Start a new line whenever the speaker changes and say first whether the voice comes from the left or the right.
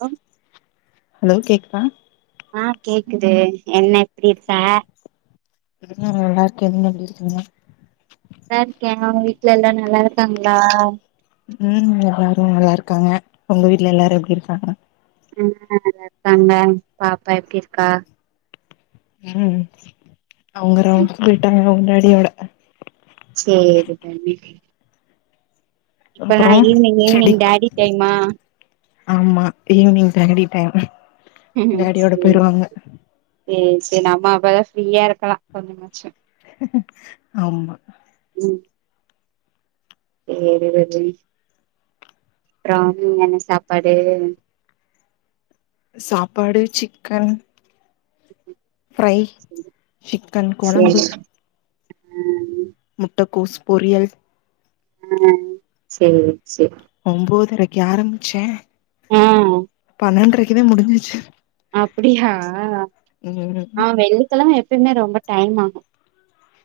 right: அ
left: hello கேக்குதா
right: ஆ கேக்குது என்ன எப்டிருக்க
left: ம் நல்லாருக்கே நீங்க எப்டிருக்கீங்க
right: நல்லாருக்கே ஒங்க வீட்ல எல்லா நல்லாருக்காங்களா
left: ம் எல்லாரு நல்லாருக்காங்க ஒங்க வீட்டுல எல்லாரு எப்டி இருக்காங்க
right: ம் நல்லாருக்காங்க பாப்பா எப்டிருக்கா
left: ம் அவுங்க ரவுண்ட் போயிட்டாங்க அவுங்க டாடியோட
right: சேரிங்க தம்பி இப்ப நா
left: அப்புறோ
right: ஈவினிங் ஈவினிங்
left: செடிக்
right: டாடி டைமா
left: ஆமா ஈவ்னிங் டாடி டைம்
right: ம்
left: டாடியோட
right: சேரி
left: போயிருவாங்க
right: சேரி சேர் நம்ம அப்பதா ஃப்ரீயா இருக்கலா கொஞ்சமாச்சு
left: ஆமா
right: ம் சேரி ரோகிணி அப்றோ அங்க என்ன சாப்பாடு
left: சாப்பாடு சிக்கன் ஃப்ரை சிக்கன்
right: சேரி
left: கொழம்பு
right: ஆ
left: முட்டக்கோஸ் பொரியல்
right: ஆ சேரி சேரி
left: ஒன்போதரைக்கு ஆரம்பிச்சே
right: ஆ
left: பன்னெண்ட்ரைக்குதா முடிஞ்சிச்சு
right: அப்டியா
left: ம்
right: ஆ வெள்ளிக்கெழம எப்பயுமே ரொம்ப டைம் ஆகு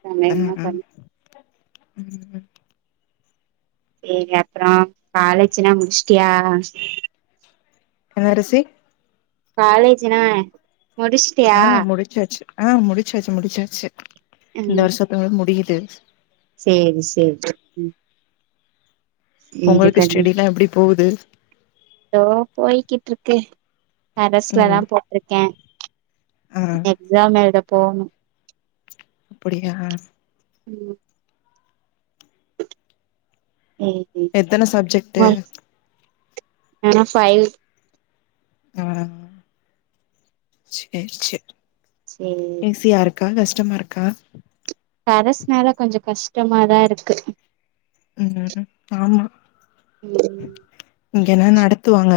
right: நம்ம
left: அ
right: என்ன
left: அ
right: பண்
left: ம்
right: சேரி அப்புறோ காலேஜுனா முடிச்சிடியா
left: என்னரிசி
right: காலேஜ்ன முடிச்சிட்யா
left: சாச்சு ஆ முடிச்சாச்சு முடிச்சாச்சு இந்த
right: ம்
left: வருஷத்தோடா முடியுது
right: சேரி சேரி ம் சேரி
left: ஒங்களுக்கு ஸ்டடிலா எப்டி போவுது
right: ஓ போய்கிட்டுருக்கு கரஸ்ல தா
left: ம்
right: போட்ருக்கே
left: ஆ
right: எக்ஸாம் எழுத போணு
left: அப்புடியா
right: ம் ம் ம்
left: எத்தன சப்ஜெக்ட்டு
right: நா ஆனா ஃபைவ்
left: ஆ சேர் சேர்
right: சேரி
left: ஈசியா இரு க்கா கஷ்டமா இருக்கா
right: கரஸ்னால கொஞ்ச கஷ்டமாதா இருக்கு
left: ம் ஆமா
right: ம்
left: இங்கன்னா நடத்துவாங்க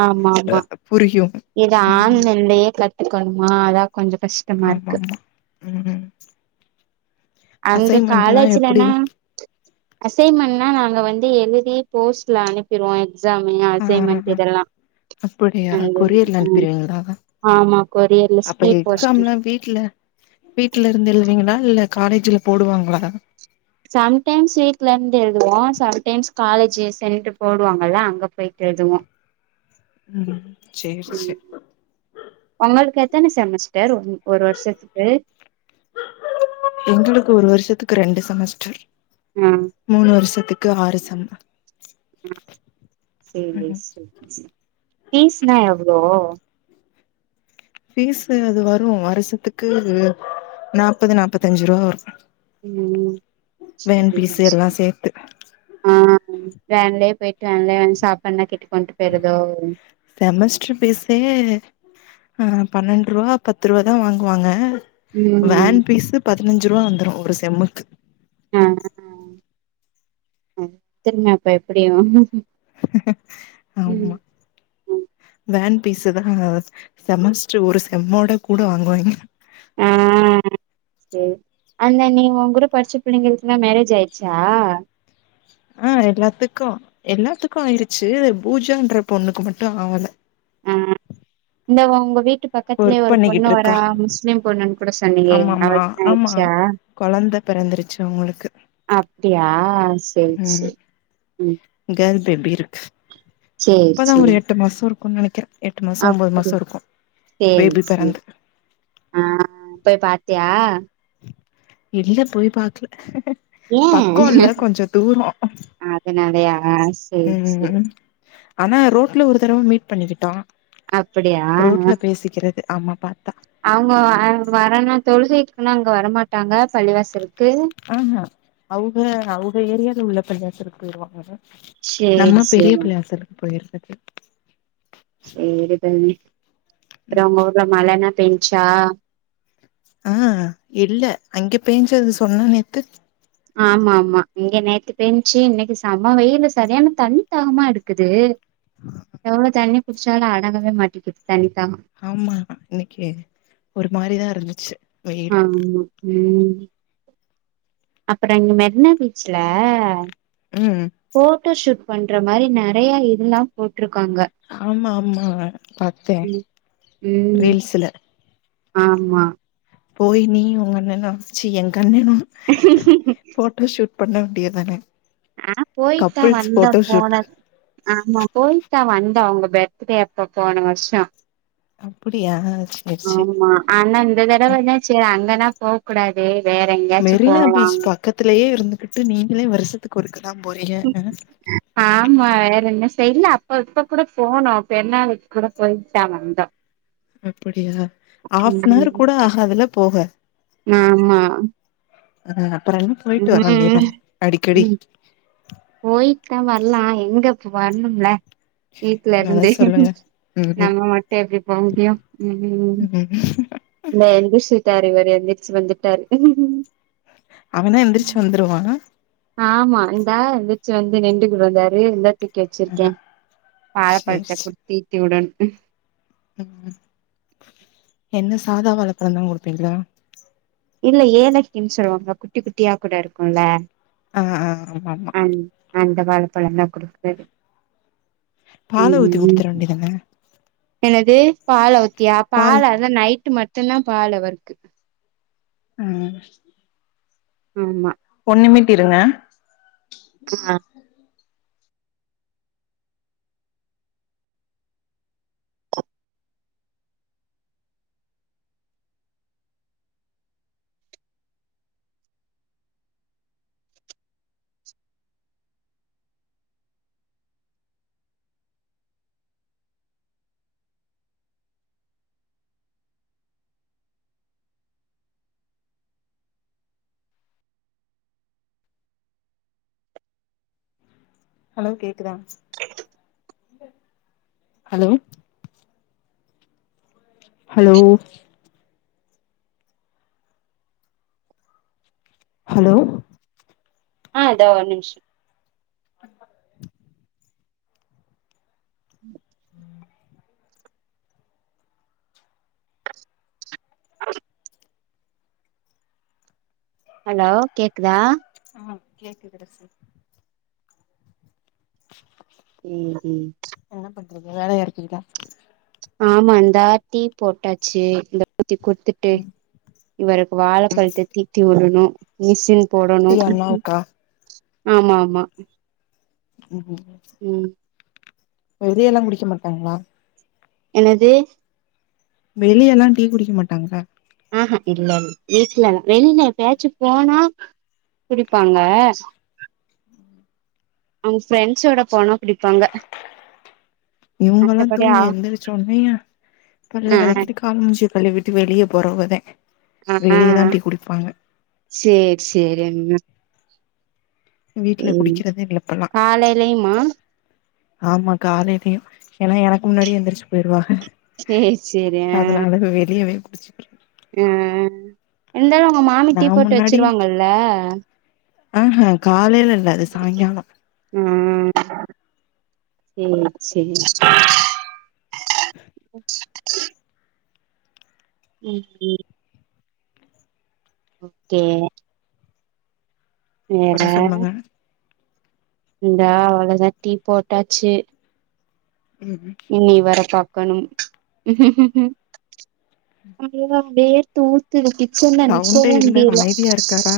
right: ஆமா ஆமா
left: புரியு
right: இத
left: ம்
right: ஆன்லைன்லயே கத்துக்கணுமா அதா கொஞ்ச கஷ்
left: ஆமா ஆமா ம்
right: அங்க
left: அசைன்மெண்ட்லா எப்டி
right: காலேஜ்லனா அசைன்மெண்ட்னா நாங்க வந்து எழுதி போஸ்ட்ல அனுப்பிடுவோ எக்ஸாமியா அசைமெண்ட் இதெல்லா
left: அப்புடியா
right: அந்த
left: கொரியர்ல
right: ம்
left: அனுப்பிருவீங்களா
right: ஆமா கொரியர்ல
left: அப்ப
right: ஸ்பீட் போஸ்ட்
left: எக்ஸாம்லா வீட்டு்ல வீட்டுல இருந்து எழுவீங்களா இல்ல காலேஜ்ல போடுவாங்களா
right: சம்டைம்ஸ் வீட்ல இருந்து எழுதுவோம் சம்டைம்ஸ் காலேஜ் சென்ட்டர் போடுவாங்கல்ல அங்க போயிட்டு எழுதுவோ
left: ம் சேர்
right: ம்
left: சேர்
right: உங்களுக்கு ஏத்தன செமஸ்டர் ஒரு வருஷத்துக்கு
left: எங்களுக்கு ஒரு வருஷத்துக்கு ரெண்டு செமஸ்டர்
right: ம்
left: மூணு வருஷத்துக்கு ஆறு செம்
right: ஆ சேரி
left: ம்
right: சேரி பீஸ்லா எவ்ளோ
left: பீஸ்ஸு அது வரும் வருஷத்துக்கு நாற்பது நாற்பத்தஞ்சு ரூபா வரு
right: ம்
left: வேன்
right: சேரி
left: பீசு எல்லாம் சேர்த்து
right: ஆ வேன்லயே போயிட்டு வேன்ல சாப்பாடுனா கட்டி கொண்டு போய்டுதோ
left: செமஸ்டர் பீசே ஆ பன்னெண்டு ரூபா பத்து ரூபா தான் வாங்குவாங்க
right: ம்
left: வேன் பீஸ்ஸு பதினஞ்சு ரூபா வந்துரும் ஒரு செம்முக்கு
right: ஆ ஆ அ திரும்ப அப்போ எப்டி வருவோ
left: ஆமா வேன் பீஸ் தான் அங்க செமஸ்டர் ஒரு செம்மோட கூட வாங்குவாங்க
right: ஆ சேர் அந்த நீ உன் கூட படிச்ச பிள்ளைங்களுக்கெல்லாம் மேரேஜ் ஆய்டுச்சா
left: ஆ எல்லாத்துக்கும் எல்லாத்துக்கும் ஆய்டுச்சு பூஜான்ற பொண்ணுக்கு மட்டும் ஆகல
right: ஆ இந்த உங்க வீட்டு பக் பக்கத்துலேயே
left: ஒர்க்
right: ஒரு பொண்ணு வரா
left: பண்ணிக்கிட்ருக்கா
right: முஸ்லிம் பொண்ணுன்னு கூட சொன்னீயே அவளுக்கு கல்யாணம் ஆய்டுச்சா
left: குழந்த பொறந்துருச்சு அவுங்களுக்கு
right: அப்டியா சேரி
left: ம்
right: சேரி ம்
left: கேல் பேபி இருக்கு
right: சேரி
left: அப்பதான் ஒரு
right: சேரி
left: எட் எட்டு மாசோ இருக்கும்னு நினைக்கறே எட்டு மாசோ ஒம்பது மாசோ
right: அப்டியா
left: இருக்கும்
right: சேரி
left: பேபி
right: சேரி
left: பிறந்து
right: ஆ போய் பாத்தியா
left: இல்ல போய் பாக்கல பக்கோ இல்ல கொஞ்சம் தூரம்
right: அதுனாலையா சேர் சேர்
left: ஆனா ரோட்ல ஒரு தடவ மீட் பண்ணிக்கிட்டோம்
right: அப்டியா
left: ரோட்ல பேசிக்கிறது ஆமா பார்த்தா
right: அவங்க அவங்க வராங்னா தொழுகைக்குன்னா அவுங்க வரமாட்டாங்க பள்ளிவாசலுக்கு
left: ஆஹா அவுங்க அவுக ஏரியால உள்ள பள்ளியாசலுக்கு போய்ருவாங்க
right: சேரி
left: நம்ம பெரிய
right: சேரி
left: பள்ளியாசலுக்கு போய்றது
right: சேரி தோழி அப்பறம் உங்க ஊர்ல மழன்னா பேஞ்ச்சா
left: ஆ இல்ல அங்க பேஞ்சது சொன்ன நேத்து
right: ஆமா ஆமா இங்க நேத்து பேஞ்ச்சு இன்னிக்கி செம வெயிலு சரியான தண்ணி தாகமா எடுக்குது எவ்ளோ தண்ணி குடிச்சாலும் அடங்கவே மாட்டிங்குது தண்ணி தாகம்
left: ஆமா இன்னிக்கி ஒரு மாரிதான் இருந்துச்சு வெயில்
right: ஆம்மா ம் அப்ற அங்க மெர்னா பீச்ல
left: ம்
right: போட்டோஷூட் பண்ற மாரி நெறைய இதெல்லா போட்ருக்காங்க
left: ஆமா ஆமா பாத்தேன்
right: ம் ம்
left: ரீல்ஸ்ல
right: ஆமா
left: போய் நீயும் உங்க அண்ணனு சீ எங்க அண்ணனும் போட்டோ ஷூட் பண்ண வேண்டியதானே
right: நா போயிட் தா
left: கப்புள்ஸ்
right: வந்த
left: போட்டோ
right: போன
left: ஷூட்
right: ஆமா போயிட் தா வந்தோ அவங்க பெர்த்டே அப்ப போன வர்ஷம்
left: அப்பிடியா சேர் சேர்
right: ஆமா ஆனா இந்த தடவதா சேரி அங்கன்னா போ கூடாது வேற எங்கேயாச்சு போலா
left: பக்கத்திலேயே இருந்துகிட்டு நீங்களே வருஷத்துக்கு ஒருக்காதா போறீங்க அ
right: ஆமா வேற என்ன செய் இல்ல அப்ப இப்ப கூட போனோ பெருநாளுக்கு கூட போயிட்டு தா வந்தோ
left: அப்படியா ஹாஃப்னவர்
right: ம்
left: கூட ஆகாது இல்ல போக
right: ஆமா
left: அ அப்புறோ என்ன போயிட்டு
right: ம்
left: வரவேண்டியதானே அடிக்கடி
right: போயிட் தா வர்லா எங்கப் வரணுமில்ல வீட்ல
left: அதா
right: இருந்து
left: சொல்லுங்க ம்
right: நம்ம மட்டு எப்டி போ முடியு ம் ம் இல்ல எந்திரிச்சிட்டாரு இவர் எந்திரிச்சு வந்துட்டாரு
left: அவனா எந்திரிச்சு வந்துருவா
right: ஆமா இந்தா எந்திரிச்சு வந்து நிண்டுகிடுகிடந்தாரு இந்த தூக்கி வச்சிருக்கே
left: சேரி
right: வாழபழத்த
left: சேரி
right: குடுத்து தித்தி விடனு
left: ம் என்ன சாதா வாழப்பழம் தா குடுப்பீங்ளா
right: இல்ல ஏலக்கின்னு சொல்லுவாங்க குட்டி குட்டியா கூட இருக்குல்ல
left: அ அ ஆமா ஆமா
right: அந்த வாழபழந்தா குடுக்கறது
left: பால ஊத்தி குடுத்துர வேண்டியதான
right: என்னது பால ஊத்தியா
left: பால்
right: பால அத்தா நைட்டு மட்டுந்தா பால் அவர்க்கு
left: ம்
right: ஆமா
left: ஒன் நிமிட் இருங்க
right: ஆ
left: ஹலோ கேக்குதா இல்ல ஹலோ ஹலோ ஹலோ
right: ஆ தா ஓன் நிம்ஷோ ம் [inaudible] ஹலோ கேக்குதா
left: ஆ கேக்குது அரசு [inaudible]
right: ம் ம்
left: என்ன பண்றீங்க வேலயா இருக்கீங்ளா
right: ஆமா இந்தா டீ போட்டாச்சி இந்தா ஊத்தி குடுத்துட் டு
left: ம்
right: இவருக்கு
left: ம்
right: வாழைப்பழத்த தீத்தி உடணு மிஷின் போடணு
left: டீ அண்ணாவுக்கா
right: ஆமா ஆமா
left: ம் ம் ங்க
right: உம்
left: ஒரு இல முடிக்க மாட்டாங்ளா
right: என்னது
left: வெளியெல்லாம் டீ குடிக்க மாட்டாங்களா
right: ஆ ஆ இல்லல் வீட்ல வெளில எப்பயாச்சும் போனா குடிப்பாங்க அவுங்க ஃப்ரெண்ட்ஸ் ஓட போனா குடிப்பாங்க
left: இவங்கெல்லாம்
right: ஆ
left: தூங்கி எந்திருச்சோன்னே பல்ல
right: ஆ
left: வெளக்கிட்டு கால் மூஞ்சிய கழுவிட்டு வெளிய போறவுகதான் வெளிய தான் டீ குடிப்பாங்க
right: சேர் சேர் என்ன
left: வீட்ல குடிக்கறதே இல்ல இப்பலாம்
right: காலையிலயுமா
left: ஆமா காலையிலயும் ஏன்னா எனக்கு முன்னாடி எந்திரிச்சு போயிருவாக
right: சேரி சேரி
left: அதனால வெளியவே குடிச்சு
right: அ இருந்தாலும் உங்க மாமி
left: நா
right: டீ போட்டு வெச்சிருவாங்கல்ல
left: ஆ ஆ காலையில இல்ல அது சாய்ங்காலோம்
right: ம் சேரி சேரி ம் ம் ஒக்கே
left: அப்புறோ
right: வேற
left: சொல்லுங்க
right: இந்தா அவ்வளோதா டீ போட்டாச்சு
left: ம் ம்
right: நீ வேற பாக்கனும் அதேதான் வேர்த்து ஊத் த்துல கிச்சன்ல
left: சவுண்டே
right: நிக்கவே
left: இல்ல
right: முடியல
left: அமைதியா இருக்காரா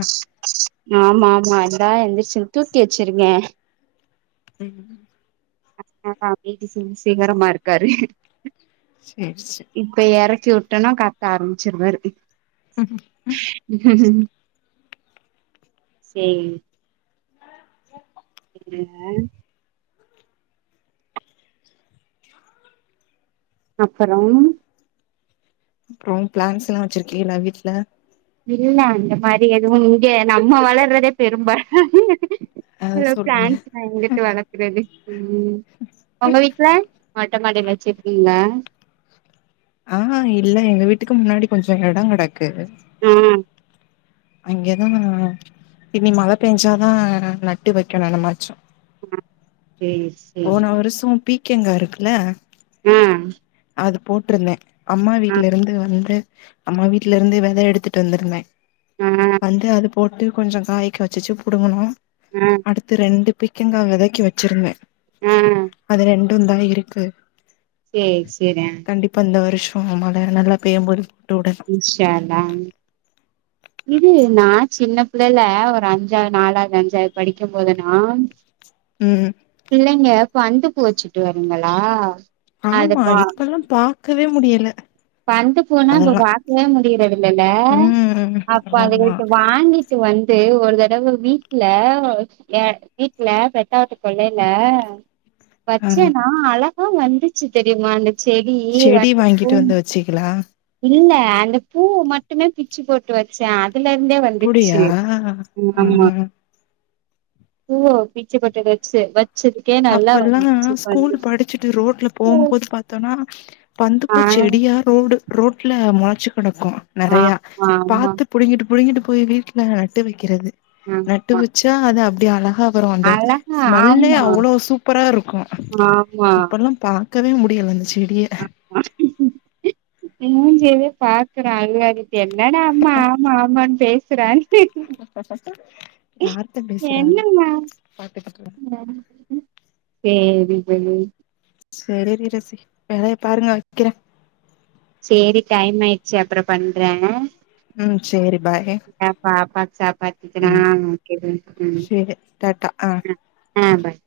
right: ஆமா ஆமால எந்திருச்சு தூக்கி வெச்சிருங்க
left: ம்
right: [unintelligible] இருக்காரு
left: சேரி சேர்
right: இப்ப இறக்கி விட்டோனா கத்த ஆரம்பிச்சிருவாரு
left: ம் ம்
right: சேரி [inaudible] அப்பறோம்
left: அப்றோம் பிளான்ஸ் எல்லாம் வெச்சிருக்கீங்களா வீட்ல
right: இல்ல அந்த மாரி எதுவும் இங்க நம்ப வளர்றதே பெரும்பாட
left: அ
right: இதுல
left: சொல்லுங்க
right: பிளான்ட்ஸ்லாம் எங்குட்டு வலக்குறது ம் உங்க வீட்ல மொட்ட மாடில வெச்சுருக்கீங்களா
left: ஆ ஆ இல்ல எங்க வீட்டுக்கு முன்னாடி கொஞ்சோம் இடோம் கெடக்கு
right: ம்
left: அங்கேதானா இனி மழ பெஞ்சாதான் நட்டு வெக்கணு என்னமாச்சும்
right: சேரி சேரி
left: போன வருஷோ பீக்கங்கா இருக்குல்ல
right: ம்
left: அது போட்டுருந்தேன் அம்மா வீட்ல இருந்து வந்து அம்மா வீட்ல இருந்து வித எடுத்துட்டு வந்திருந்தன்
right: ஆ
left: வந்து அது போட்டு கொஞ்சோம் காய்க்காச்சிசு புடுங்கணோ
right: ம்
left: அடுத்து ரெண்டு பிக்கங்கா விதைக்க வெச்சிருந்த
right: ம்
left: அது ரெண்டுந்தா இருக்கு
right: ம் செய்றே
left: கண்டிப்பா இந்த வருஷம் மழ நல்லா பேயம்போது போட்டு வுடணு
right: [unintelligible] இது நா சின்ன புள்ளைல ஒரு அஞ்சாவது நாலாவது அஞ்சாவது படிக்கும் போதுனா
left: ம்
right: பிள்ளைங்க பந்து பூச்சுட்டு வருங்களா
left: ஆமா
right: அதுபா
left: இப்பல்லா பாக்கவே முடியல
right: பந்து பூனா இப்ப
left: அதெல்லா
right: பாக்கவே முடியறதுக்
left: ம்
right: அப்போ
left: ஆமா
right: அதுகள்ட வாங்கிட்டு வந்து ஒரு தடவ வீட்ல ஏ வீட்டல பெட்டாாவட்டு கொள்ளைல
left: ஆ
right: வச்சேன்னா அழகா வந்துச்சு தெரியுமா அந்த செடி
left: செடி
right: வந்துப்போ
left: வாங்கிட்டு வந்து வச்சீகளா
right: இல்ல அந்த பூ மட்டுமே பிச்சு போட்டு வச்சே அதுல இருந்தே வந்து வந்துச்சு
left: அப்புடியா
right: ஆமா
left: ஆ
right: பூ பிச்சு பட்டு வெச்சு வச்சுது
left: அப்ப எல்லா ஸ்கூல் படிச்சுட்டு ரோட்ல போம்போது பா்த்தோனா
right: ஆ
left: பந்துப்பூ செடியா ரோடு ரோட்ல முளைச்சு கெடக்கு
right: ஆமா
left: நெறையா
right: ஆமா
left: பாத்து புடுங்கிட் புடுங்கிட் போய் வீட்ல நட்டு வெக்கிறது
right: ம்
left: புட்டு வெச்சா அது அப்டி அழகா வரு அந்த
right: அழகா
left: ஸ்மெல்லே
right: ஆமா
left: அவ்ளோ சூப்பராருக்கு
right: ஆமா
left: இப்பல்லா பாக்கவே முடில அந் செடியை
right: அ மூஞ்சியயே பாக்குறா [unintelligible] என்னடா அம்மா ஆமா ஆமான்னு பேசுறான்
left: யார்த்த பேசுறாங்
right: என்னம்மா
left: பாட்டுக்கட்டு
right: சேரி [unintelligible]
left: சேரி [unintelligible] வேலைய பாருங்க வைக்கறே
right: சேரி டைம் ஆயிருச்சு அப்றோ பண்றே
left: ம் சேரி பாய்
right: பாப்பாக்கு சாப்பாடு ஊட்டனா [unintelligible]
left: பேட்டா ஆஹ
right: ஆஹ பாய்